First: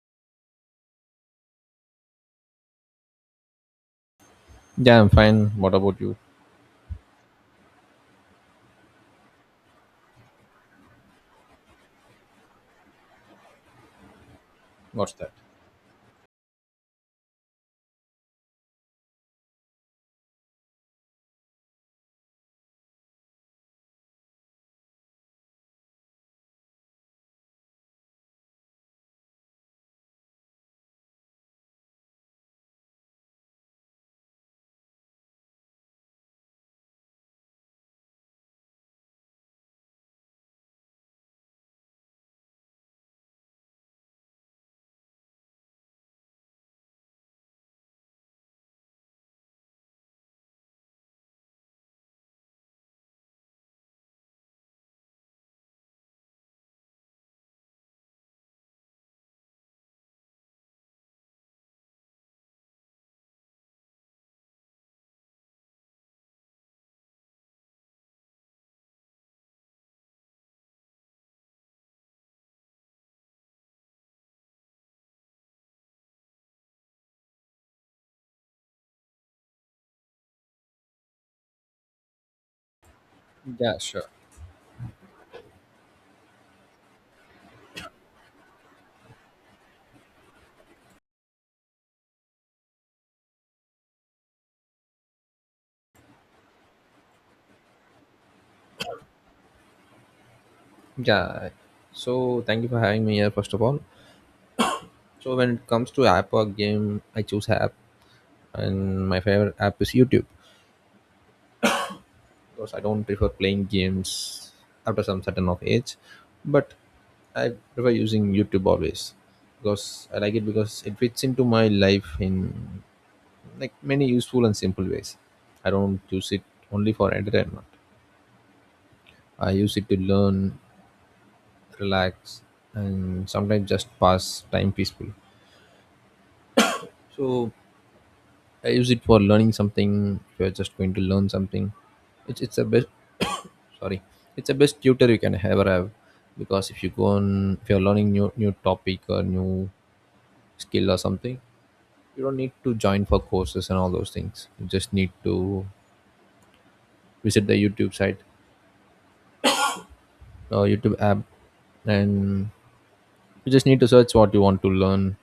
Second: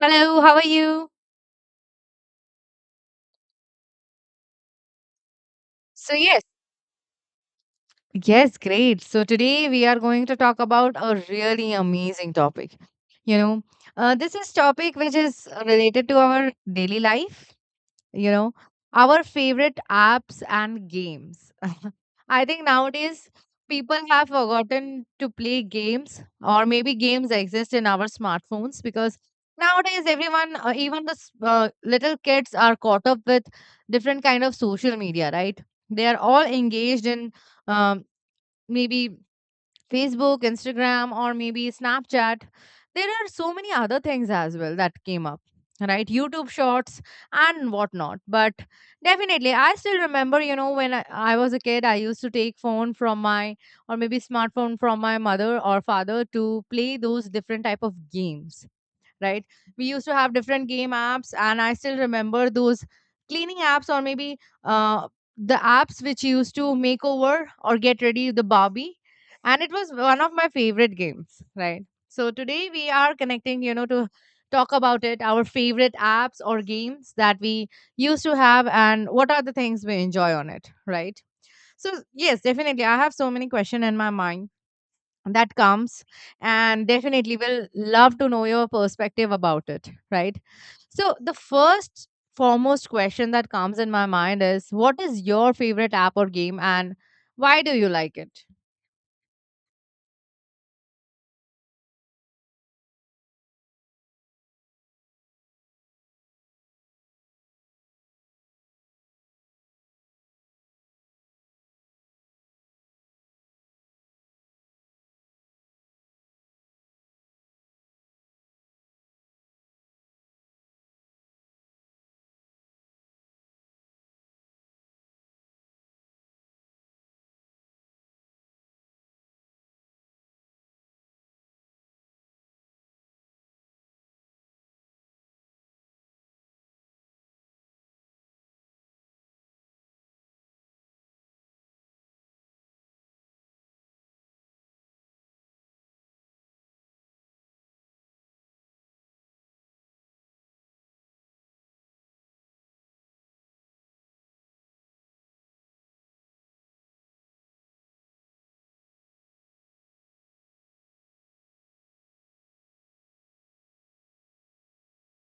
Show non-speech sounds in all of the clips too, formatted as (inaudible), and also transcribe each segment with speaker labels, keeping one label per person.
Speaker 1: Hello, how are you?
Speaker 2: Yeah, I'm fine. What about
Speaker 1: So,
Speaker 2: you?
Speaker 1: yes. Yes, great. So, today we are going to talk about a really amazing topic. You know, this is topic
Speaker 2: What's
Speaker 1: which
Speaker 2: that?
Speaker 1: is related to our daily life you know our favorite apps and games. (laughs) I think nowadays people have forgotten to play games or maybe games exist in our smartphones because nowadays everyone, even the little kids are caught up with different kind of social media, right? They are all engaged in, um, maybe, Facebook, Instagram, or maybe Snapchat. There are so many other things as well that came up, right? YouTube shorts and whatnot. But definitely, I still remember, you know, when I was a kid, I used to take phone from my, or maybe smartphone from my mother or father to play those different type of games, right? We used to have different game apps, and I still remember those cleaning apps, or maybe, uh, the apps which used to make over or get ready the Barbie. And it was one of my favorite games, right? So today we are connecting, you know, to talk about it, our favorite apps or games that we used to have, and what are the things we enjoy on it, right? So yes, definitely, I have so many
Speaker 2: Yeah,
Speaker 1: questions in
Speaker 2: sure.
Speaker 1: my mind that comes, and definitely will love to know your perspective about it, right? So the first foremost question that comes in my mind is, what is your favorite app or game, and why do you like it?
Speaker 2: Yeah. So thank you for having me here first of all. So when it comes to app or game, I choose app, and my favorite app is YouTube because I don't prefer playing games after some certain of age, but I prefer using YouTube always because I like it because it fits into my life in like many useful and simple ways. I don't use it only for entertainment. I use it to learn, relax, and sometimes just pass time peacefully. So I use it for learning something. If you're just going to learn something, it's a best, sorry, it's a best tutor you can ever have, because if you go on, if you're learning new topic or new skill or something, you don't need to join for courses and all those things. You just need to visit the YouTube site or YouTube app, and you just need to search what you want to learn,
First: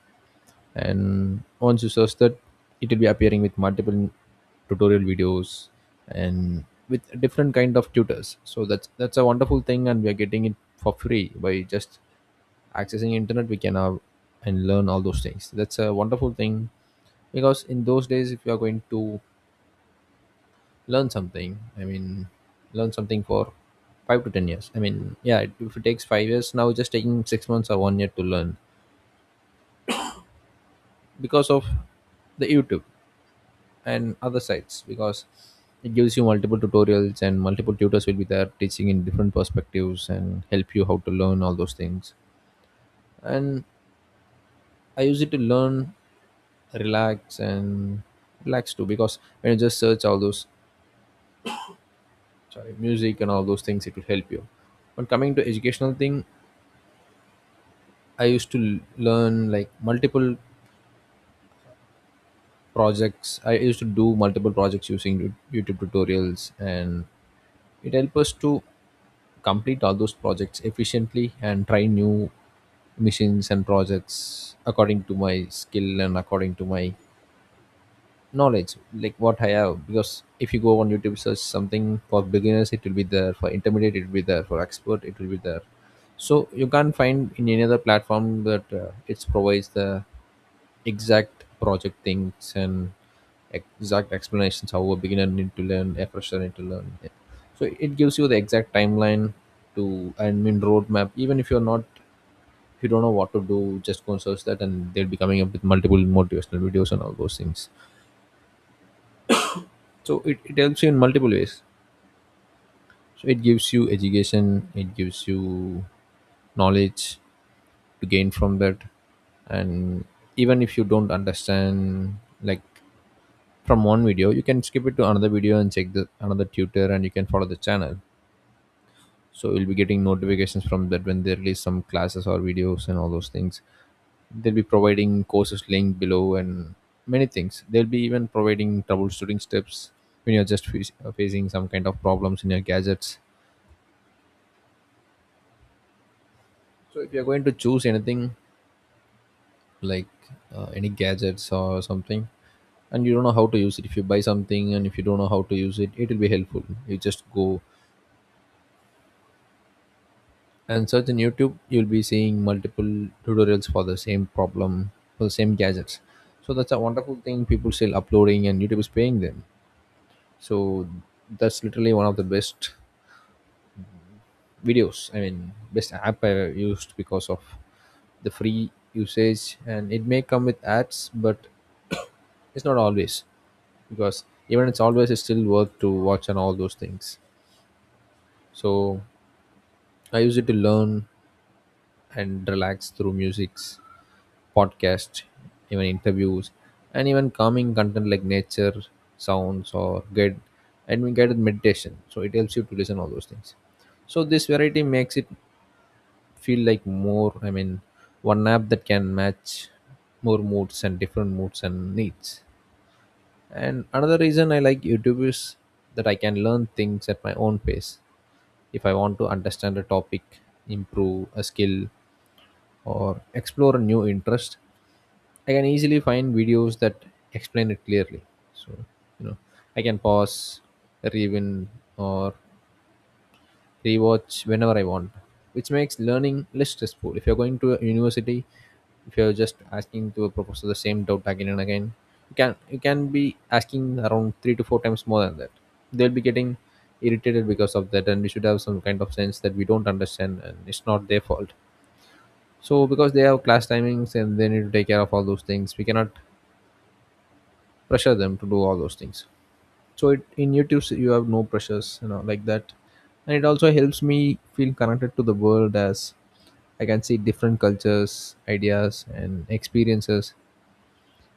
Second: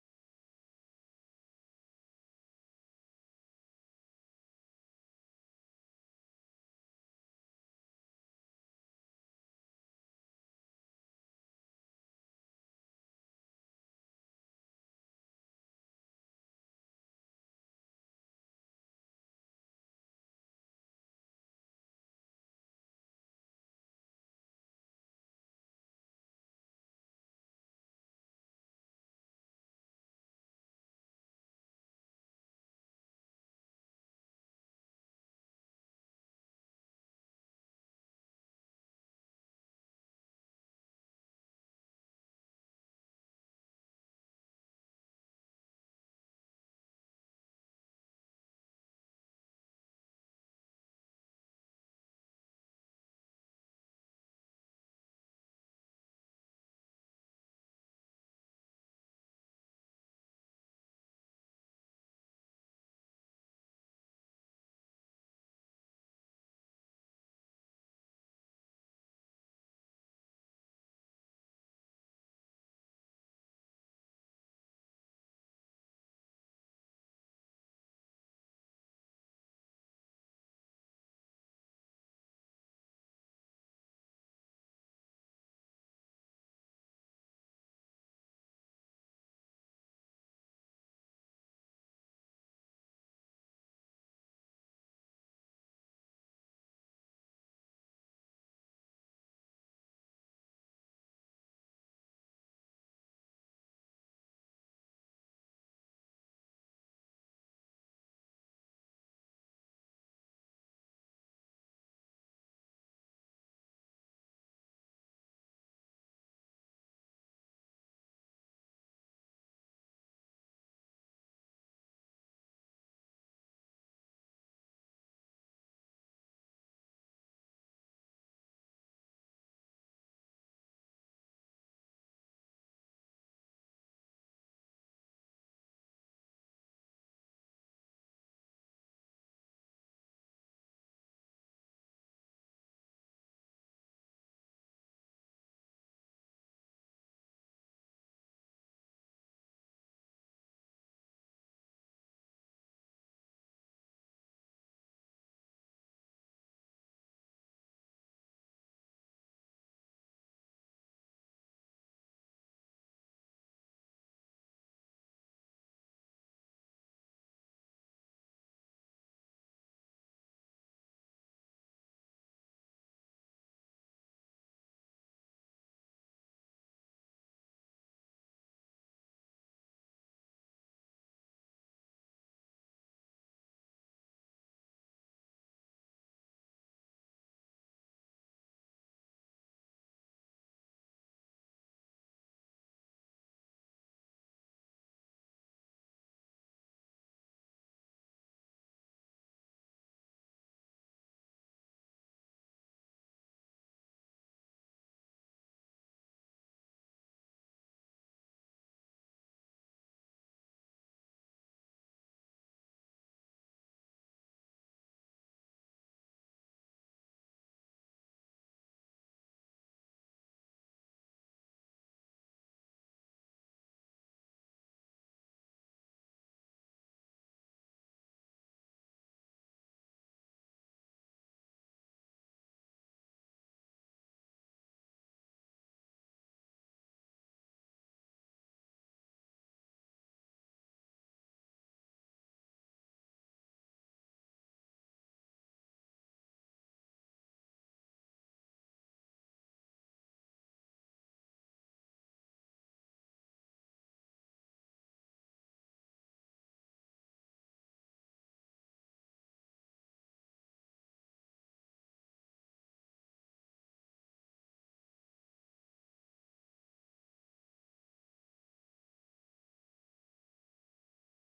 Speaker 2: and once you search that, it will be appearing with multiple tutorial videos and with different kind of tutors. So that's a wonderful thing, and we are getting it for free. By just accessing internet, we can have and learn all those things. That's a wonderful thing, because in those days, if you are going to learn something, I mean learn something for 5 to 10 years, I mean, yeah, if it takes 5 years, now just taking 6 months or 1 year to learn because of the YouTube and other sites, because it gives you multiple tutorials and multiple tutors will be there teaching in different perspectives and help you how to learn all those things. And I use it to learn, relax, and relax too, because when you just search all those, sorry, music and all those things, it will help you. But coming to educational thing, I used to l- learn like multiple projects. I used to do multiple projects using YouTube tutorials, and it helped us to complete all those projects efficiently and try new machines and projects according to my skill and according to my knowledge, like what I have. Because if you go on YouTube, search something for beginners, it will be there; for intermediate, it will be there; for expert, it will be there. So you can't find in any other platform that it provides the exact project things and exact explanations how a beginner need to learn, a fresher need to learn. Yeah. So it gives you the exact timeline to, I mean, roadmap, even if you're not, if you don't know what to do, just go and search that, and they'll be coming up with multiple motivational videos and all those things. So it helps you in multiple ways. So it gives you education, it gives you knowledge to gain from that. And even if you don't understand, like, from one video, you can skip it to another video and check the another tutor, and you can follow the channel, so you'll be getting notifications from that when they release some classes or videos and all those things. They'll be providing courses link below, and many things. They'll be even providing troubleshooting steps when you're just facing some kind of problems in your gadgets. So if you're going to choose anything, like any gadgets or something, and you don't know how to use it, if you buy something and if you don't know how to use it, it will be helpful. You just go and search in YouTube, you'll be seeing multiple tutorials for the same problem, for the same gadgets. So that's a wonderful thing. People still uploading, and YouTube is paying them. So that's literally one of the best videos, I mean best app I used, because of the free usage, and it may come with ads, but it's not always, because even it's always, it's still worth to watch and all those things. So I use it to learn and relax through musics, podcasts, even interviews, and even calming content like nature sounds or guide and we guided meditation. So it helps you to listen all those things. So this variety makes it feel like more. I mean, one app that can match more moods and different moods and needs. And another reason I like YouTube is that I can learn things at my own pace. If I want to understand a topic, improve a skill, or explore a new interest, I can easily find videos that explain it clearly. So, you know, I can pause, review, or rewatch whenever I want, which makes learning less stressful. If you're going to a university, if you're just asking to a professor the same doubt again and again, you can be asking around 3 to 4 times more than that. They'll be getting irritated because of that, and we should have some kind of sense that we don't understand, and it's not their fault. So because they have class timings and they need to take care of all those things, we cannot pressure them to do all those things. So it, in YouTube, you have no pressures, you know, like that. And it also helps me feel connected to the world, as I can see different cultures, ideas, and experiences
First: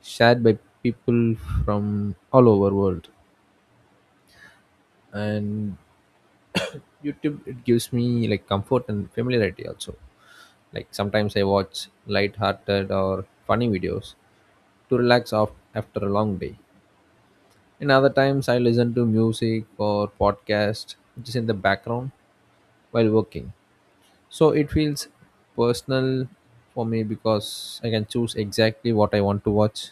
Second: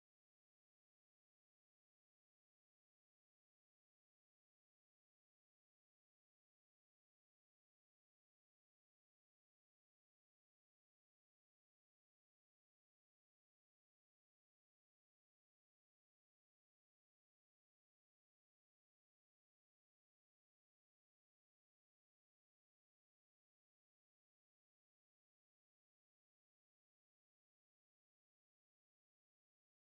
Speaker 2: shared by people from all over world. And YouTube, it gives me like comfort and familiarity also. Like, sometimes I watch light-hearted or funny videos to relax off after a long day, and other times I listen to music or podcast which is in the background while working. So it feels personal for me because I can choose exactly what I want to watch.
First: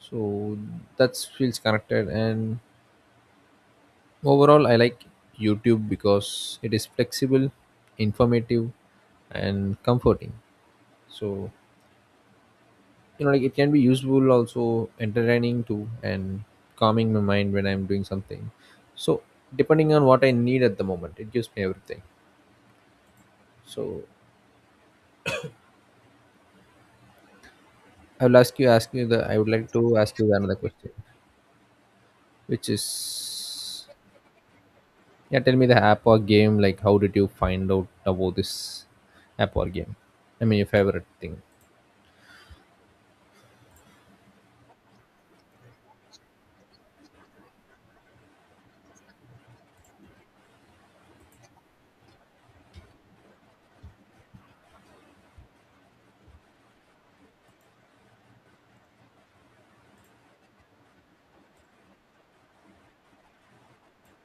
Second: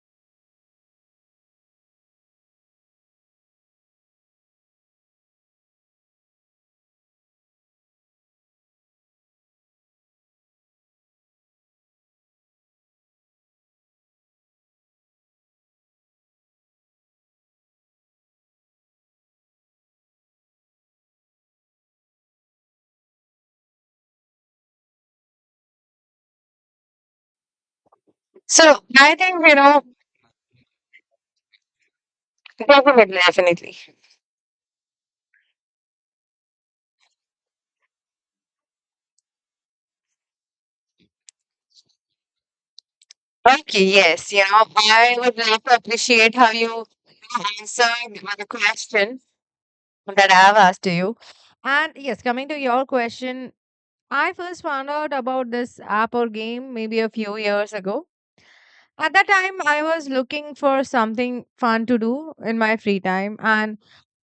Speaker 2: So that feels connected. And overall, I like YouTube because it is flexible, informative, and comforting. So, you know, like, it can be useful, also entertaining too, and calming my mind when I'm doing something. So depending on what I need at the moment, it gives me everything. So I will ask you
Speaker 1: So
Speaker 2: ask you
Speaker 1: I
Speaker 2: the I
Speaker 1: think,
Speaker 2: would
Speaker 1: you
Speaker 2: like
Speaker 1: know,
Speaker 2: to ask you another question. Which
Speaker 1: definitely, definitely.
Speaker 2: is, yeah, tell me the app or game. Like, how did you find out about this app or game? I mean, your favorite thing.
Speaker 1: Okay, yes, you know, I would like to appreciate how you, you know, answered the question that I've asked to you. And yes, coming to your question, I first found out about this app or game maybe a few years ago. At that time, I was looking for something fun to do in my free time, and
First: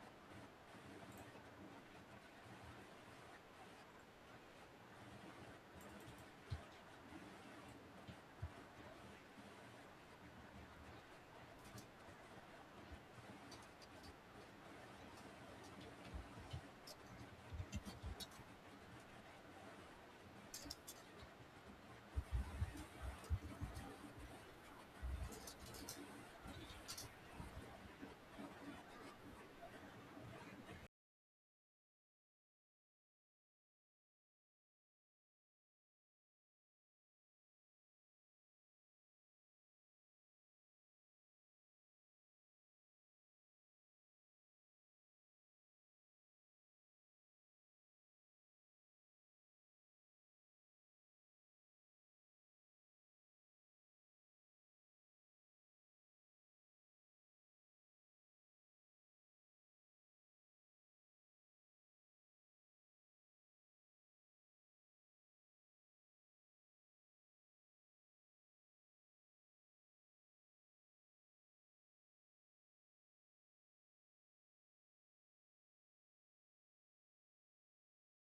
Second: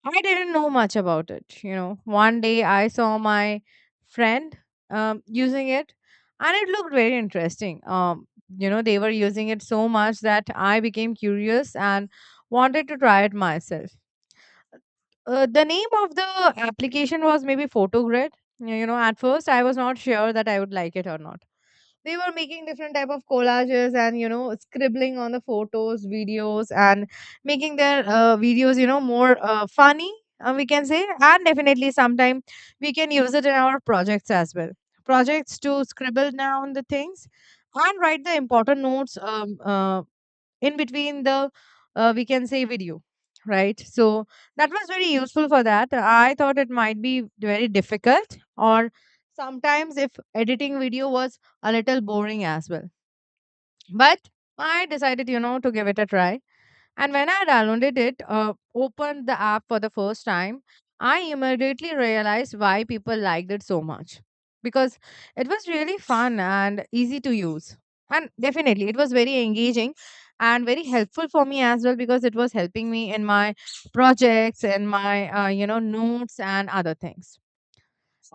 Speaker 1: I didn't know much about it. You know, one day I saw my friend, using it, and it looked very interesting. You know, they were using it so much that I became curious and wanted to try it myself. The name of the application was maybe Photogrid. You know, at first I was not sure that I would like it or not. They were making different type of collages, and you know, scribbling on the photos, videos, and making their videos, you know, more funny, we can say. And definitely sometime we can use it in our projects as well, projects to scribble down the things and write the important notes, in between the, we can say, video, right? So that was very useful. For that I thought it might be very difficult, or sometimes if editing video was a little boring as well, but I decided, you know, to give it a try. And when I downloaded it, opened the app for the first time, I immediately realized why people liked it so much. Because it was really fun and easy to use. And definitely, it was very engaging and very helpful for me as well, because it was helping me in my projects and my, you know, notes and other things.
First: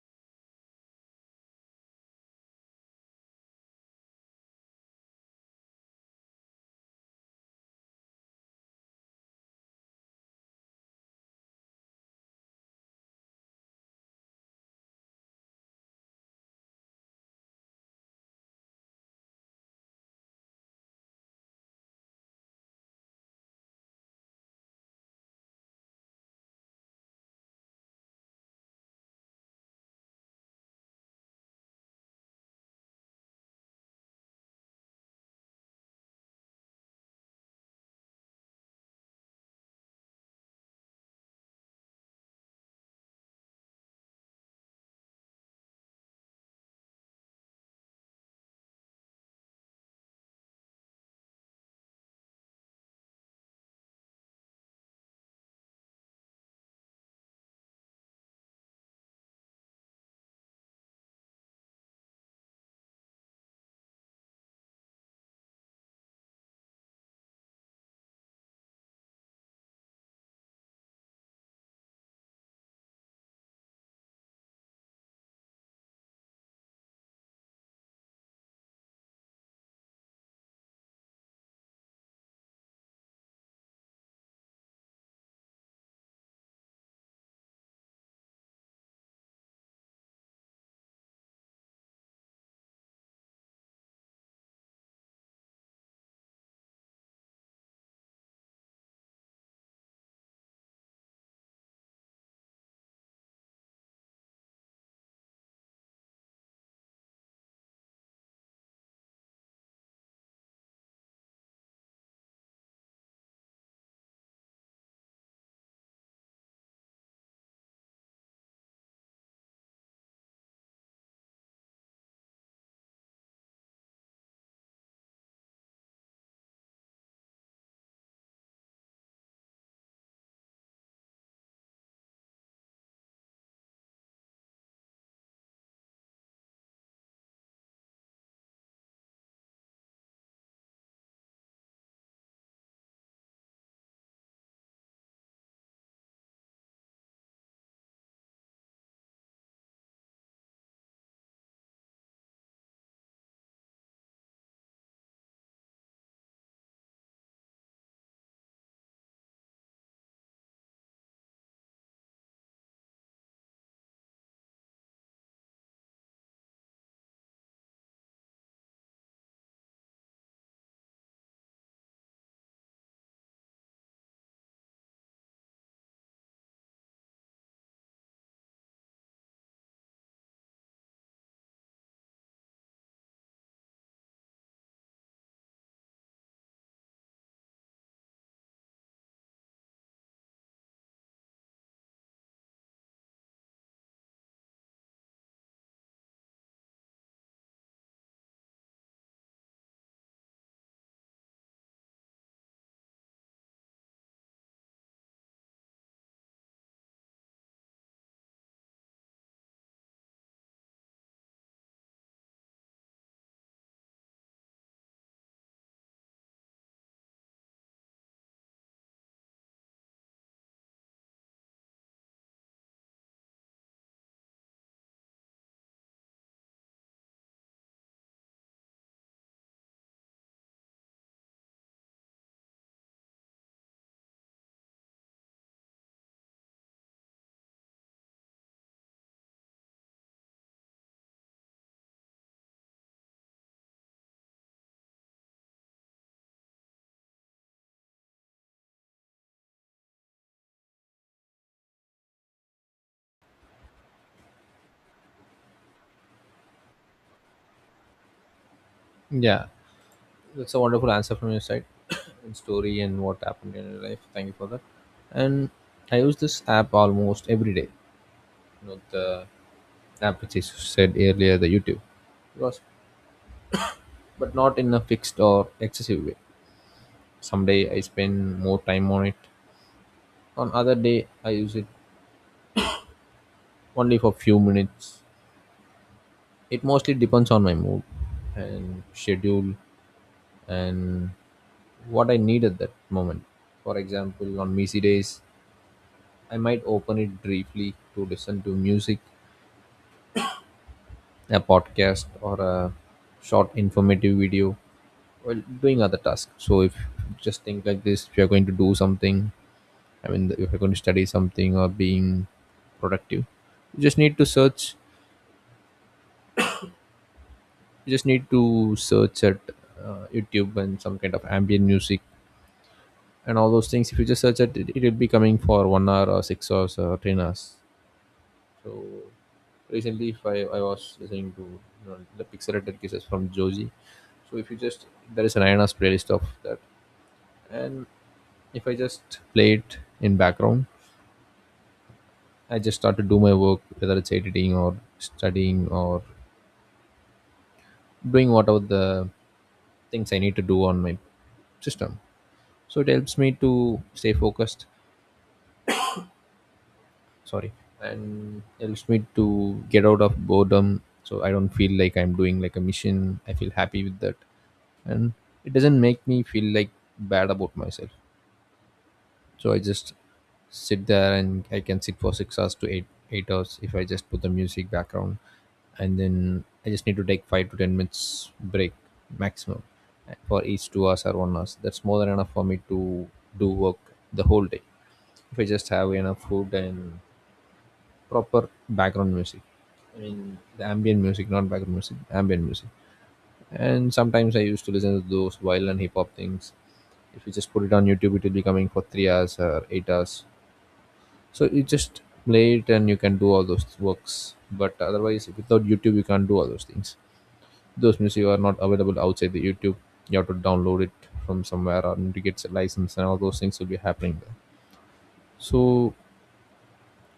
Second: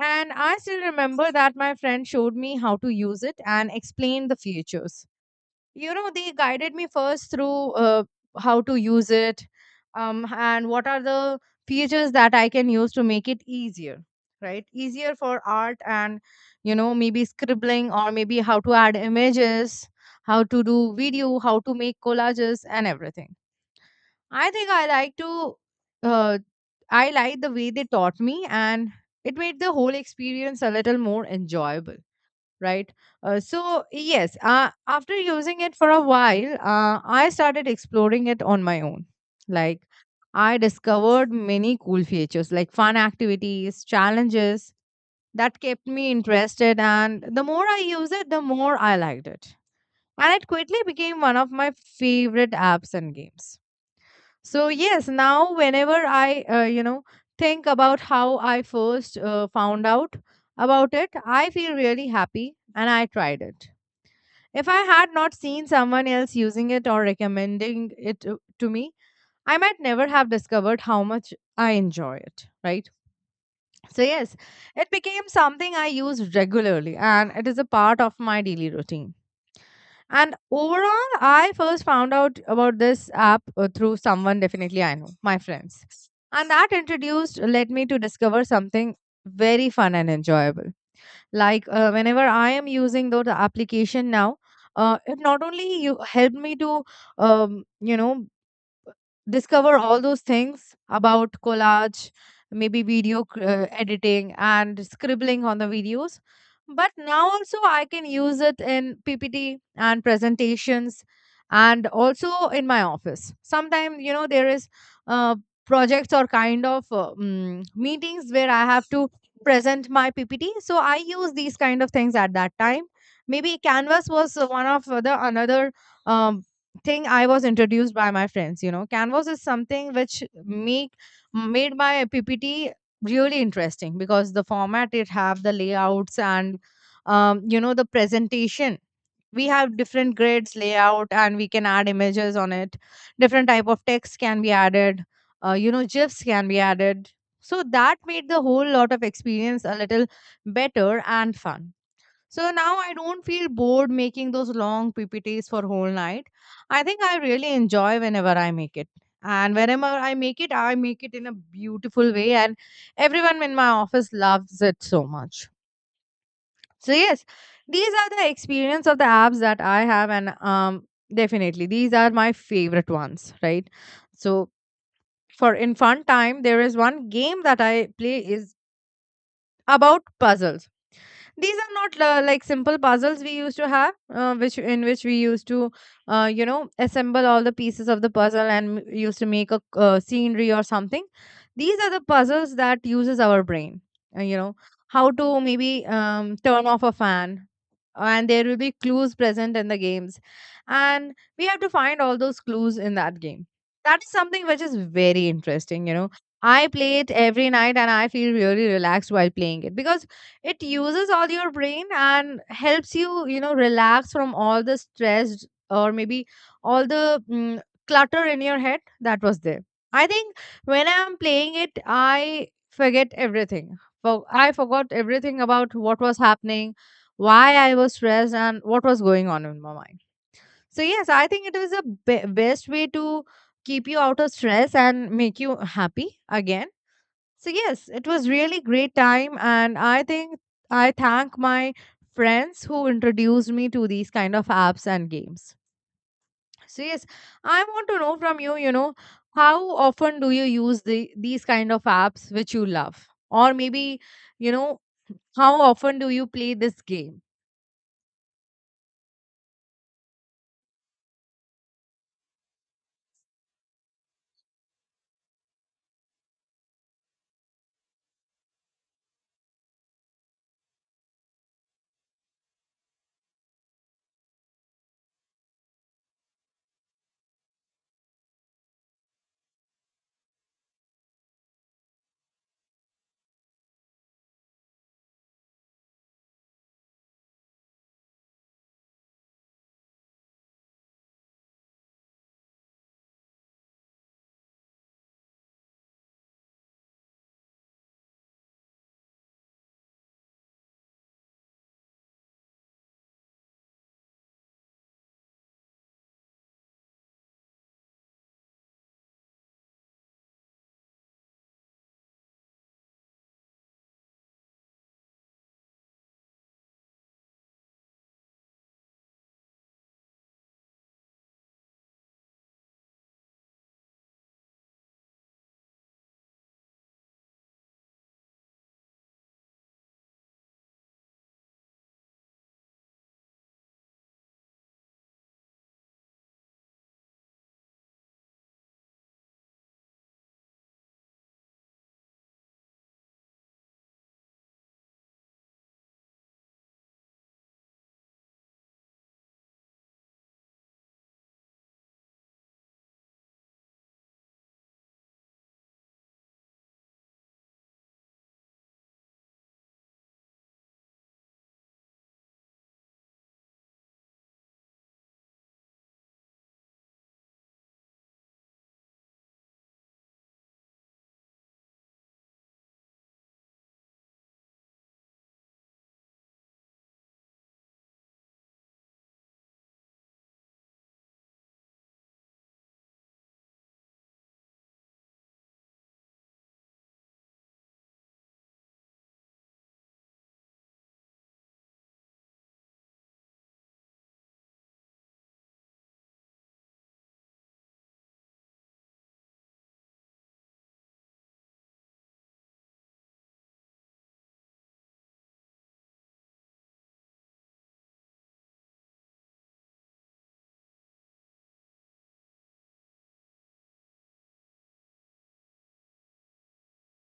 Speaker 1: And I still remember that my friend showed me how to use it and explained the features. You know, they guided me first through, how to use it, and what are the features that I can use to make it easier, right? Easier for art, and you know, maybe scribbling, or maybe how to add images, how to do video, how to make collages and everything. I think I like to, uh, I like the way they taught me, and it made the whole experience a little more enjoyable, right? So, yes, after using it for a while, I started exploring it on my own. Like, I discovered many cool features like fun activities, challenges that kept me interested. And the more I used it, the more I liked it. And it quickly became one of my favorite apps and games. So, yes, now whenever I you know, think about how I first found out about it, I feel really happy and I tried it. If I had not seen someone else using it or recommending it to me, I might never have discovered how much I enjoy it, right? So, yes, it became something I use regularly and it is a part of my daily routine. And overall, I first found out about this app through someone definitely I know, my friends. And that introduced, led me to discover something very fun and enjoyable. Like, whenever I am using those application now, it not only you helped me to, you know, discover all those things about collage, maybe video editing and scribbling on the videos. But now also I can use it in PPT and presentations, and also in my office. Sometimes, you know, there is, uh, projects or kind of, meetings where I have to present my PPT. So I use these kind of things at that time. Maybe Canvas was one of the another, um, thing I was introduced by my friends. You know, Canvas is something which make made my PPT really interesting because the format it have, the layouts, and you know, the presentation. We have different grids layout and we can add images on it. Different type of text can be added. You know, GIFs can be added. So that made the whole lot of experience a little better and fun. So now I don't feel bored making those long PPTs for whole night. I think I really enjoy whenever I make it. And whenever I make it in a beautiful way, and everyone in my office loves it so much. So yes, these are the experience of the apps that I have, and definitely these are my favorite ones, right? So for in fun time, there is one game that I play is about puzzles. These are not, like simple puzzles we used to have, which, in which we used to, you know, assemble all the pieces of the puzzle and used to make a, scenery or something. These are the puzzles that uses our brain, you know, how to maybe, turn off a fan, and there will be clues present in the games, and we have to find all those clues in that game. That is something which is very interesting, you know. I play it every night and I feel really relaxed while playing it because it uses all your brain and helps you, you know, relax from all the stress, or maybe all the clutter in your head that was there. I think when I'm playing it I forget everything. I forgot everything about what was happening, why I was stressed and what was going on in my mind. So yes, I think it is the best way to keep you out of stress and make you happy again. So yes, it was really great time, and I think I thank my friends who introduced me to these kind of apps and games. So yes, I want to know from you, you know, how often do you use the these kind of apps which you love? Or maybe, you know, how often do you play this game?
Speaker 2: Yeah, that's a wonderful answer from your side, (coughs) and story and what happened in your life. Thank you for that. And I use this app almost every day. You know, the app which is said earlier, the YouTube, because, but not in a fixed or excessive way. Someday I spend more time on it. On other day I use it only for few minutes. It mostly depends on my mood and schedule and what I need at that moment. For example, on busy days, I might open it briefly to listen to music, a podcast, or a short informative video while doing other tasks. So, if just think like this, if you're going to do something, I mean, if you're going to study something or being productive, you just need to search you just need to search at YouTube and some kind of ambient music and all those things. If you just search it, it will be coming for 1 hour or 6 hours or 10 hours. So recently, if I was listening to, you know, the pixelated cases from Joji, so if you just, there is an INAS playlist of that, and if I just play it in background, I just start to do my work, whether it's editing or studying or doing whatever the things I need to do on my system. So it helps me to stay focused, sorry, and helps me to get out of boredom. So I don't feel like I'm doing like a mission. I feel happy with that, and it doesn't make me feel like bad about myself. So I just sit there, and I can sit for 6 hours to eight hours if I just put the music background, and then I just need to take 5 to 10 minutes break maximum for each 2 hours or 1 hours. That's more than enough for me to do work the whole day, if I just have enough food and proper background music. I mean, the ambient music, not background music, ambient music. And sometimes I used to listen to those violin hip hop things. If you just put it on YouTube, it will be coming for 3 hours or 8 hours. So you just play it, and you can do all those works. But otherwise, without YouTube, you can't do all those things. Those music are not available outside the YouTube. You have to download it from somewhere or need to get a license, and all those things will be happening there. So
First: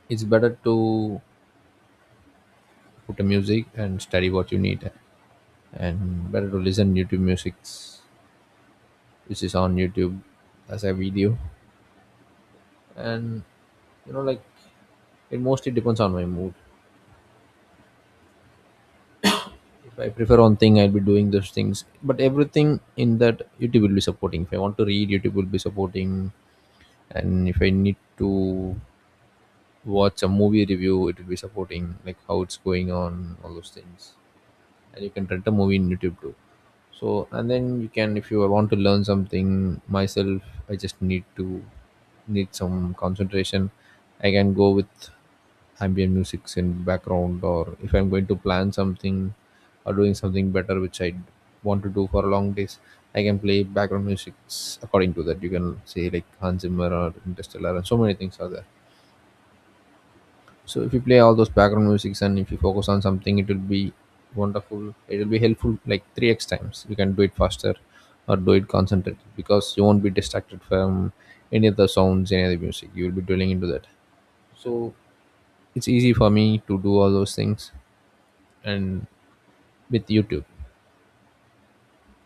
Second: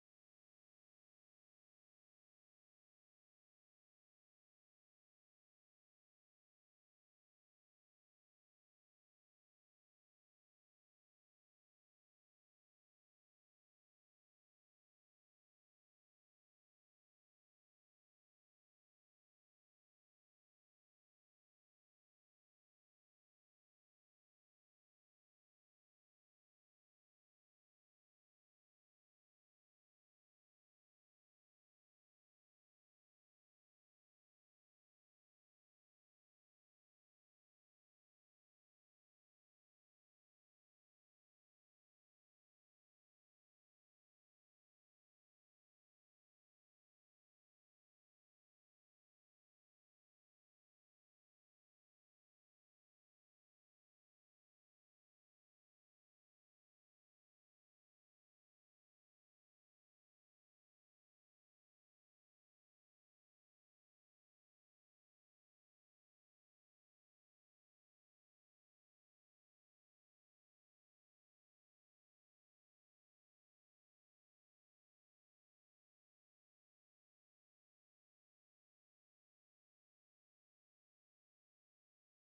Speaker 2: it's better to put a music and study what you need and better to listen YouTube music which is on YouTube as a video, and you know like it mostly depends on my mood. If I prefer one thing, I'll be doing those things, but everything in that YouTube will be supporting. If I want to read, YouTube will be supporting, and if I need to watch a movie review, it will be supporting, like how it's going on, all those things. And you can rent a movie in YouTube too. So and then you can, if you want to learn something myself, I just need to need some concentration. I can go with ambient music in background, or if I'm going to plan something or doing something better which I want to do for long days, I can play background music. According to that, you can say like Hans Zimmer or Interstellar, and so many things are there. So if you play all those background musics and if you focus on something, it will be wonderful, it will be helpful, like 3x times you can do it faster or do it concentrated, because you won't be distracted from any of the sounds, any other music. You will be dwelling into that. So it's easy for me to do all those things, and with YouTube.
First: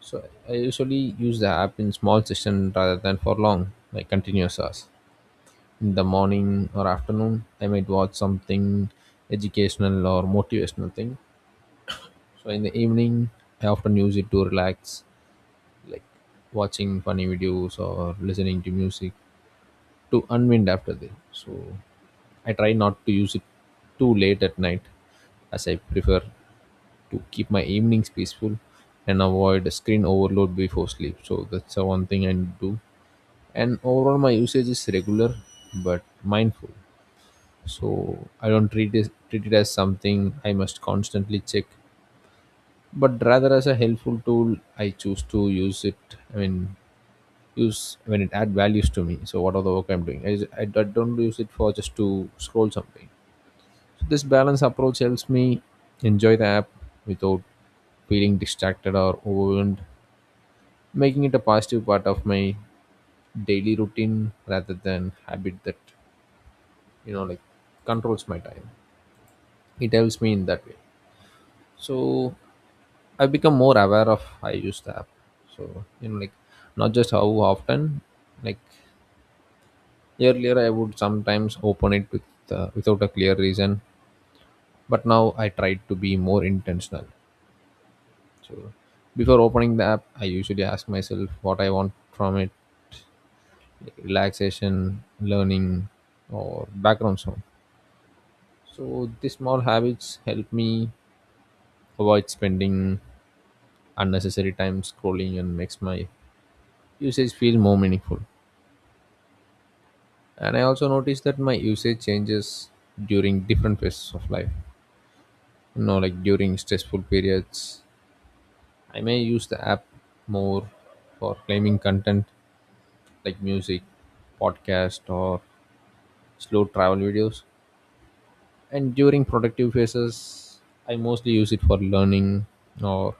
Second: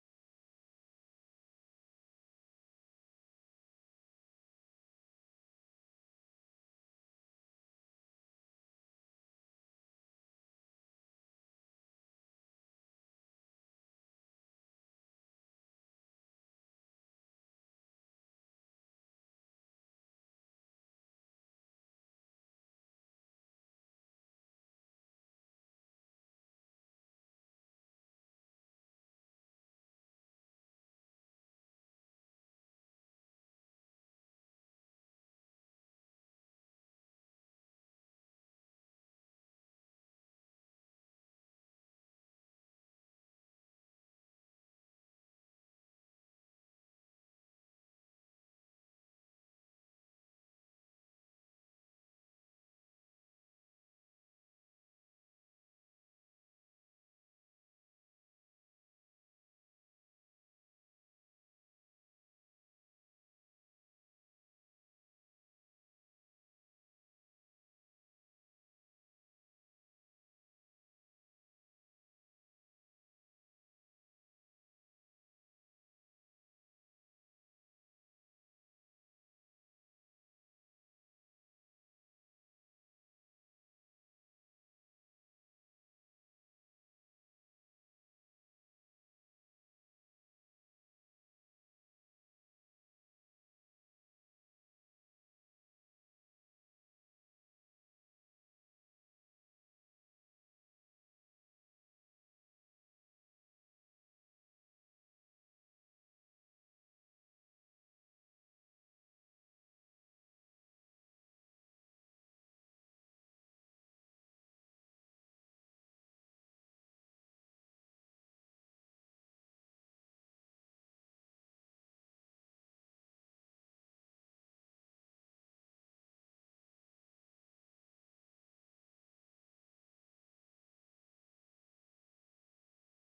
Speaker 2: So I usually use the app in small session rather than for long, like continuous hours. In the morning or afternoon I might watch something educational or motivational thing. So in the evening, I often use it to relax, like watching funny videos or listening to music to unwind after the. So I try not to use it too late at night, as I prefer to keep my evenings peaceful and avoid screen overload before sleep. So that's the one thing I do. And overall, my usage is regular but mindful. So I don't treat it as something I must constantly check, but rather as a helpful tool. I choose to use it, I mean, use when it add values to me. So what are the work I'm doing, I don't use it for just to scroll something. So this balance approach helps me enjoy the app without feeling distracted or overwhelmed, making it a positive part of my daily routine rather than habit that you know like controls my time. It helps me in that way. So I've become more aware of I use the app. So, not just how often, like earlier I would sometimes open it with without a clear reason, but now I try to be more intentional. So, before opening the app, I usually ask myself what I want from it, like relaxation, learning, or background sound. So, these small habits help me avoid spending unnecessary time scrolling and makes my usage feel more meaningful. And I also noticed that my usage changes during different phases of life. You know, like during stressful periods, I may use the app more for claiming content like music, podcast, or slow travel videos. And during productive phases, I mostly use it for learning or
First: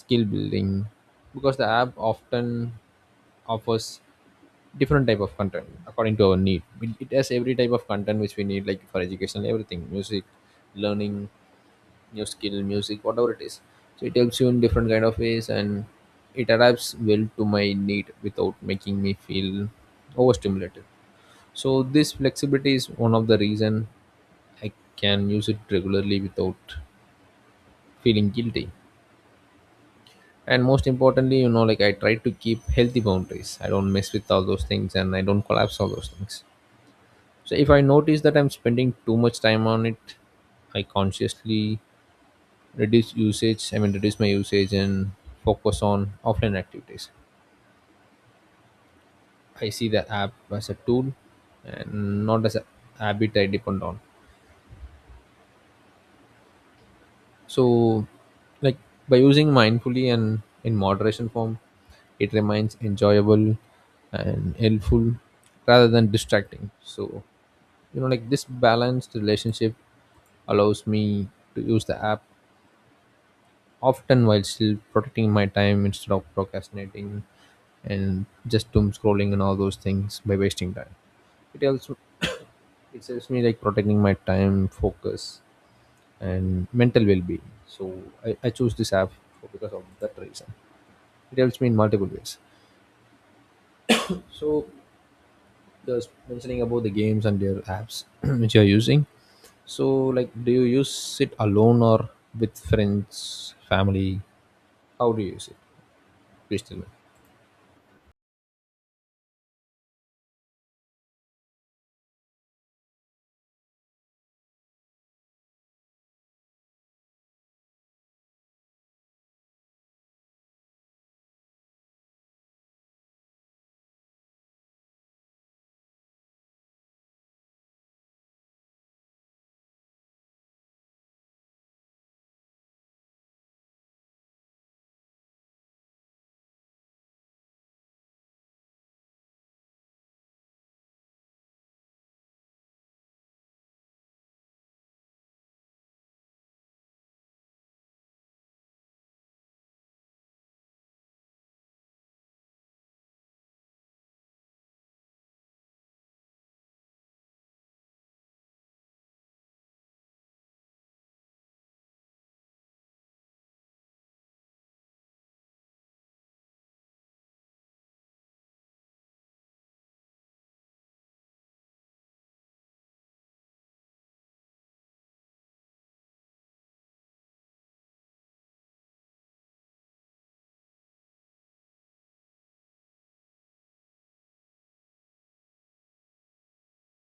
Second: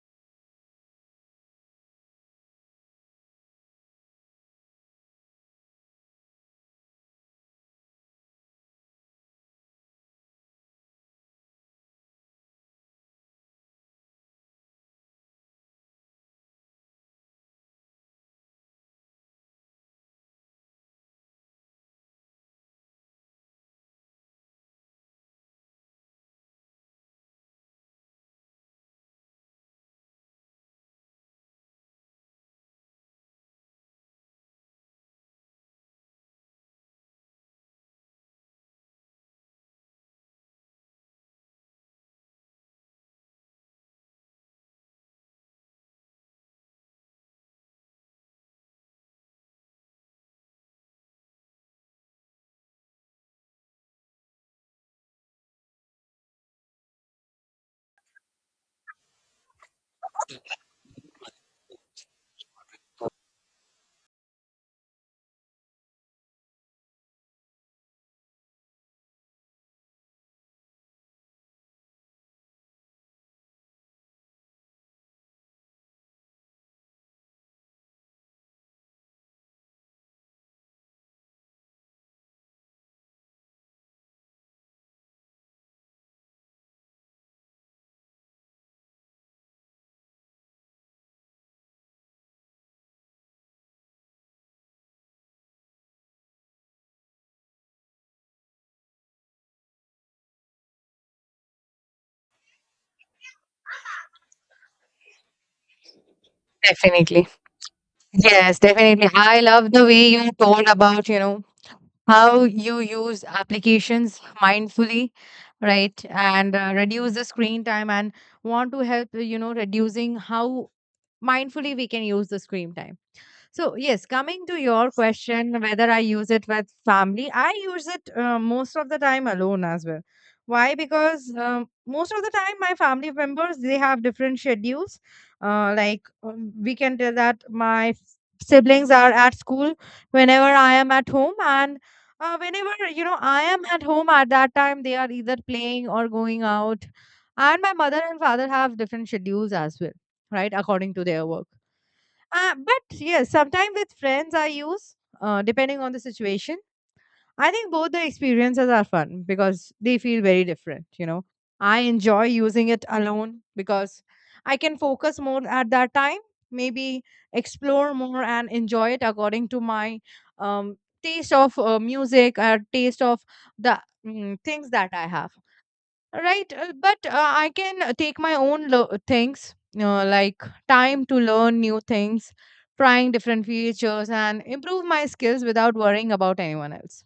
Speaker 2: skill building, because the app often offers different type of content according to our need. It has every type of content which we need, like for education, everything, music, learning new skill, music, whatever it is. So it helps you in different kind of ways, and it adapts well to my need without making me feel overstimulated. So this flexibility is one of the reason I can use it regularly without feeling guilty. And most importantly, I try to keep healthy boundaries. I don't mess with all those things and I don't collapse all those things. So if I notice that I'm spending too much time on it, I consciously reduce my usage and focus on offline activities. I see the app as a tool and not as a habit I depend on. So, like by using mindfully and in moderation form, it remains enjoyable and helpful rather than distracting. So, this balanced relationship allows me to use the app often while still protecting my time instead of procrastinating and just doom scrolling and all those things by wasting time. It also it helps me like protecting my time, focus, and mental well-being. So I choose this app because of that reason. It helps me in multiple ways. So just mentioning about the games and their apps (clears throat) which you are using. So like, do you use it alone or with friends, family? How do you use it? Please tell me.
Speaker 1: Definitely. Yes, definitely. I love the way you told about, you know, how you use applications mindfully, right? And reduce the screen time and want to help, you know, reducing how mindfully we can use the screen time. So, yes, coming to your question, whether I use it with family, I use it most of the time alone as well. Why? Because, most of the time, my family members they have different schedules. Like, we can tell that my siblings are at school whenever I am at home, and whenever, you know, I am at home at that time, they are either playing or going out. And my mother and father have different schedules as well, right? According to their work. But yes, sometimes with friends I use, depending on the situation. I think both the experiences are fun because they feel very different, you know. I enjoy using it alone because I can focus more at that time, maybe explore more and enjoy it according to my, um, taste of, music, or taste of the, things that I have. Right, but I can take my own things, like time to learn new things, trying different features, and improve my skills without worrying about anyone else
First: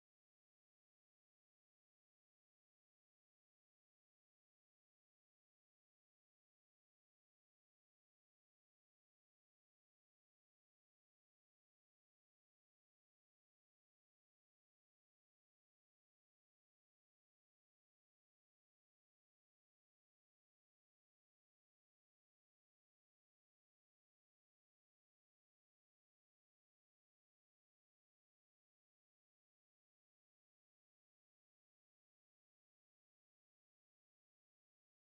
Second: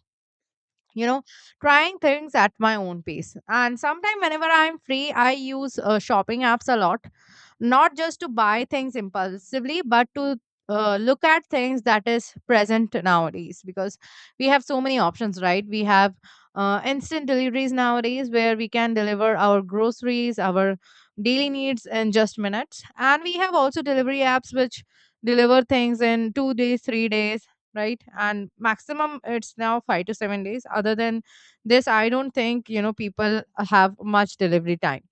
Speaker 1: you know trying things at my own pace. And sometimes whenever I'm free, I use shopping apps a lot, not just to buy things impulsively, but to look at things that is present nowadays. Because we have so many options, right? We have instant deliveries nowadays where we can deliver our groceries, our daily needs in just minutes, and we have also delivery apps which deliver things in 2 days, 3 days, right? And maximum it's now 5 to 7 days. Other than this, I don't think, you know, people have much delivery time.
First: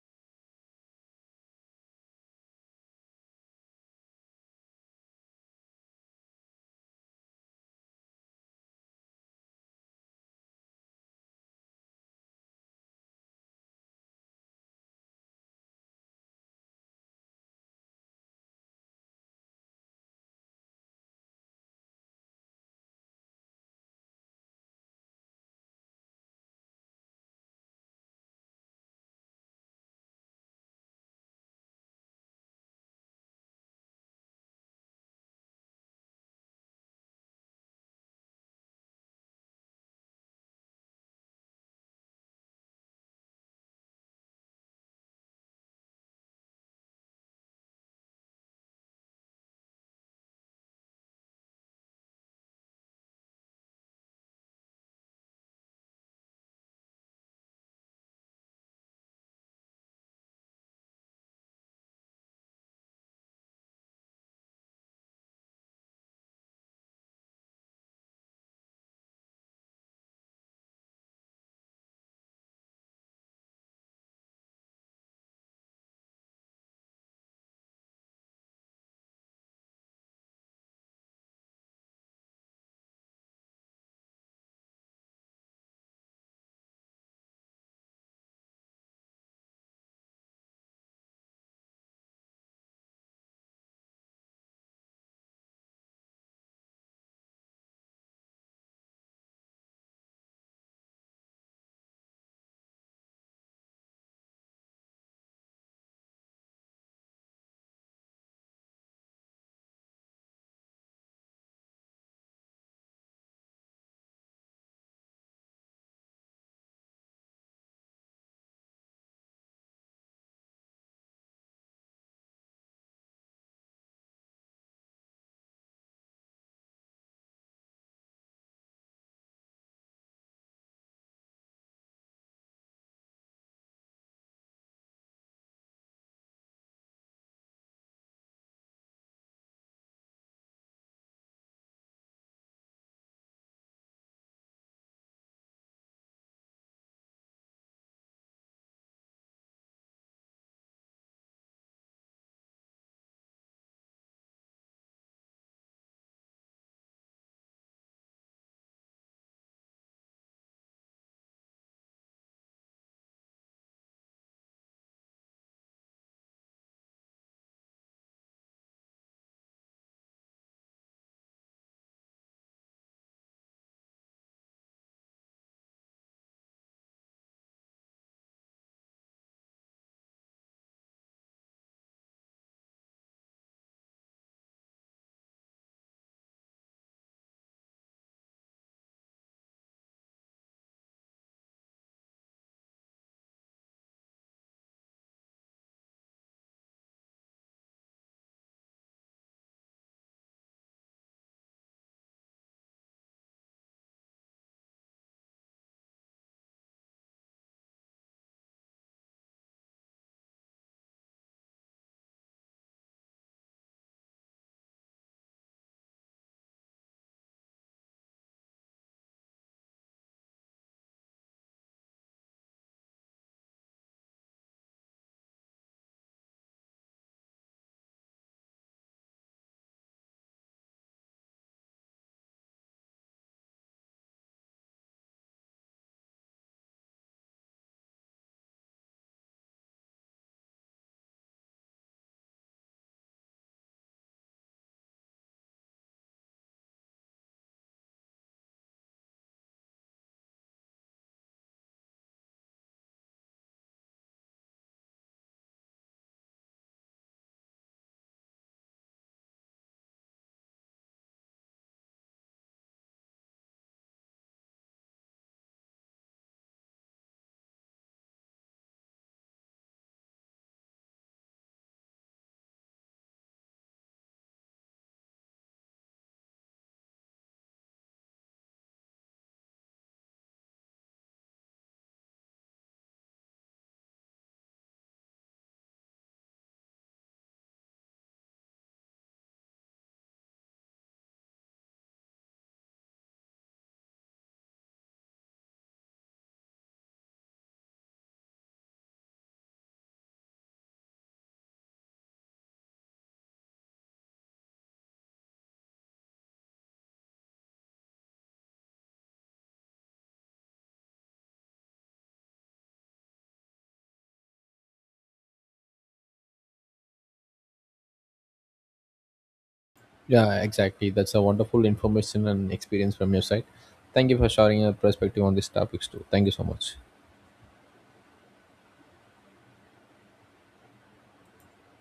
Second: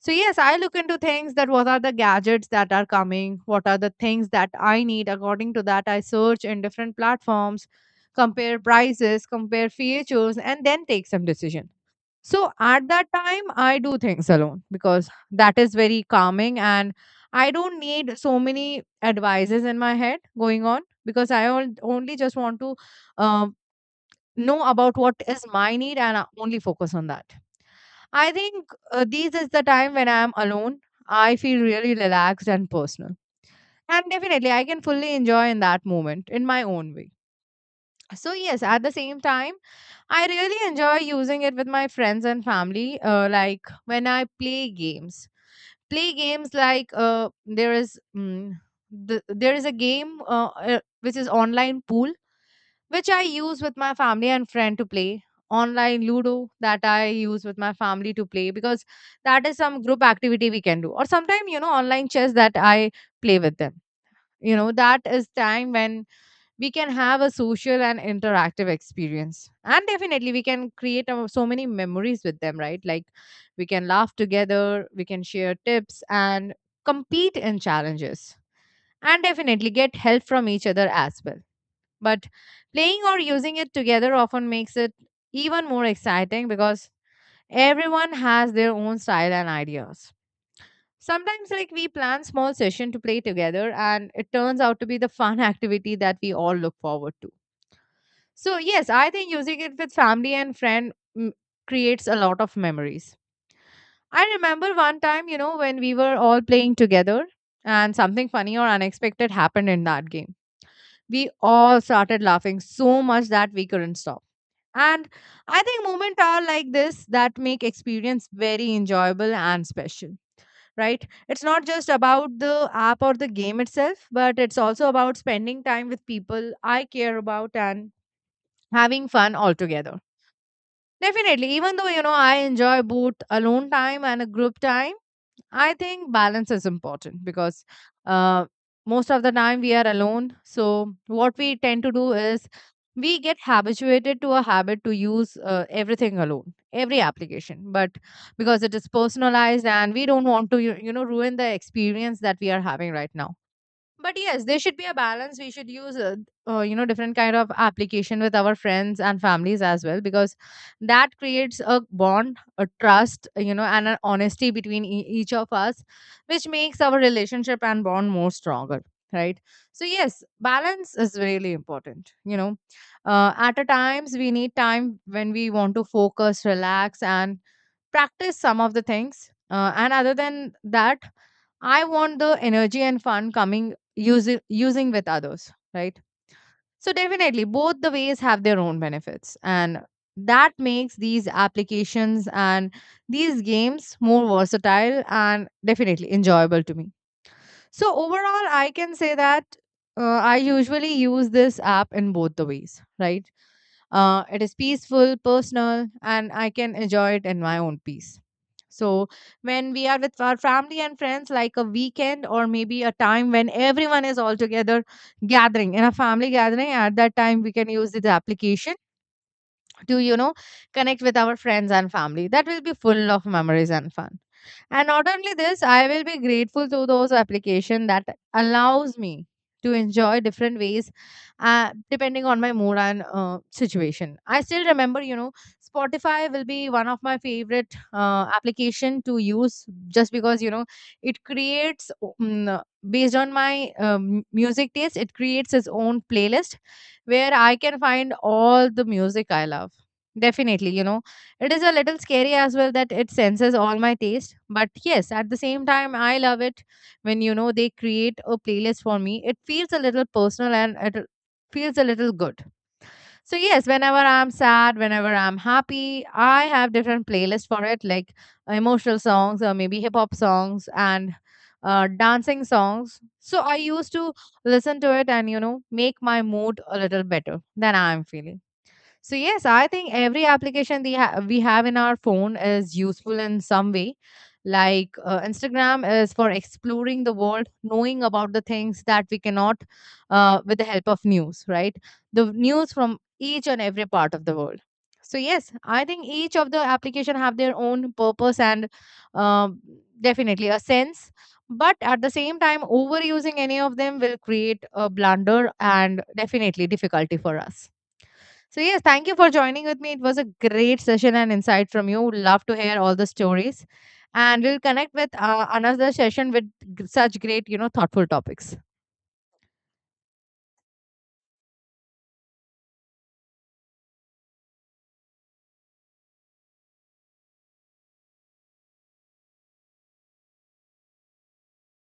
Speaker 1: So yes, I look into things, that what are the gadgets that are coming, what are the things that I need. According to that, I search in different platforms, compare prices, compare features, and then take some decision. So at that time, I do things alone because that is very calming, and I don't need so many advices in my head going on, because I only just want to um, know about what is my need, and I only focus on that. I think these is the time when I am alone. I feel really relaxed and personal. And definitely, I can fully enjoy in that moment in my own way. So yes, at the same time, I really enjoy using it with my friends and family. Like when I play games like there is a game which is online pool, which I use with my family and friend to play. Online Ludo that I use with my family to play, because that is some group activity we can do. Or sometimes, you know, online chess that I play with them. You know, that is time when we can have a social and interactive experience, and definitely we can create our, so many memories with them, right? Like we can laugh together, we can share tips, and compete in challenges, and definitely get help from each other as well. But playing or using it together often makes it even more exciting, because everyone has their own style and ideas. Sometimes like we plan small session to play together, and it turns out to be the fun (laughs) activity that we all look forward to. So yes, I think using it with family and friend, creates a lot of memories. I remember one time, you know, when we were all playing together, and something funny or unexpected happened in that game. We all started laughing so much that we couldn't stop. And I think moments are like this that make experience very enjoyable and special, right? It's not just about the app or the game itself, but it's also about spending time with people I care about and having fun altogether. Definitely, even though, you know, I enjoy both alone time and a group time, I think balance is important because uh, most of the time we are alone. So what we tend to do is we get habituated to a habit to use everything alone, every application, but because it is personalized and we don't want to , you know, ruin the experience that we are having right now. But yes, there should be a balance. We should use you know, different kind of application with our friends and families as well, because that creates a bond, a trust, you know, and an honesty between each of us, which makes our relationship and bond more stronger, right? So yes, balance is really important, you know. Uh, at a times we need time when we want to focus, relax, and practice some of the things, and other than that, I want the energy and fun coming using with others, right? So definitely both the ways have their own benefits, and that makes these applications and these games more versatile and definitely enjoyable to me. So overall, I can say that I usually use this app in both the ways, right? It is peaceful, personal, and I can enjoy it in my own peace. So when we are with our family and friends, like a weekend or maybe a time when everyone is all together, gathering in a family gathering, at that time we can use this application to, you know, connect with our friends and family, that will be full of memories and fun. And not only this, I will be grateful to those application that allows me to enjoy different ways depending on my mood and situation. I still remember, you know, Spotify will be one of my favorite application to use, just because, you know, it creates based on my music taste, it creates its own playlist where I can find all the music I love. Definitely, you know, it is a little scary as well that it senses all my taste. But yes, at the same time, I love it when, you know, they create a playlist for me. It feels a little personal and it feels a little good. So yes, whenever I'm sad, whenever I'm happy, I have different playlists for it, like emotional songs, or maybe hip hop songs, and dancing songs. So I used to listen to it and, you know, make my mood a little better than I'm feeling. So yes, I think every application we, we have in our phone is useful in some way. Like Instagram is for exploring the world, knowing about the things that we cannot, with the help of news, right? The news from each and every part of the world. So yes, I think each of the application have their own purpose and um definitely a sense. But at the same time, overusing any of them will create a blunder and definitely difficulty for us. So yes, thank you for joining with me. It was a great session and insight from you. Would love to hear all the stories. And we'll connect with another session with such great, you know, thoughtful topics.
Speaker 2: Yeah, exactly. That's a wonderful information and experience from your side. Thank you for sharing your perspective on these topics too. Thank you so much.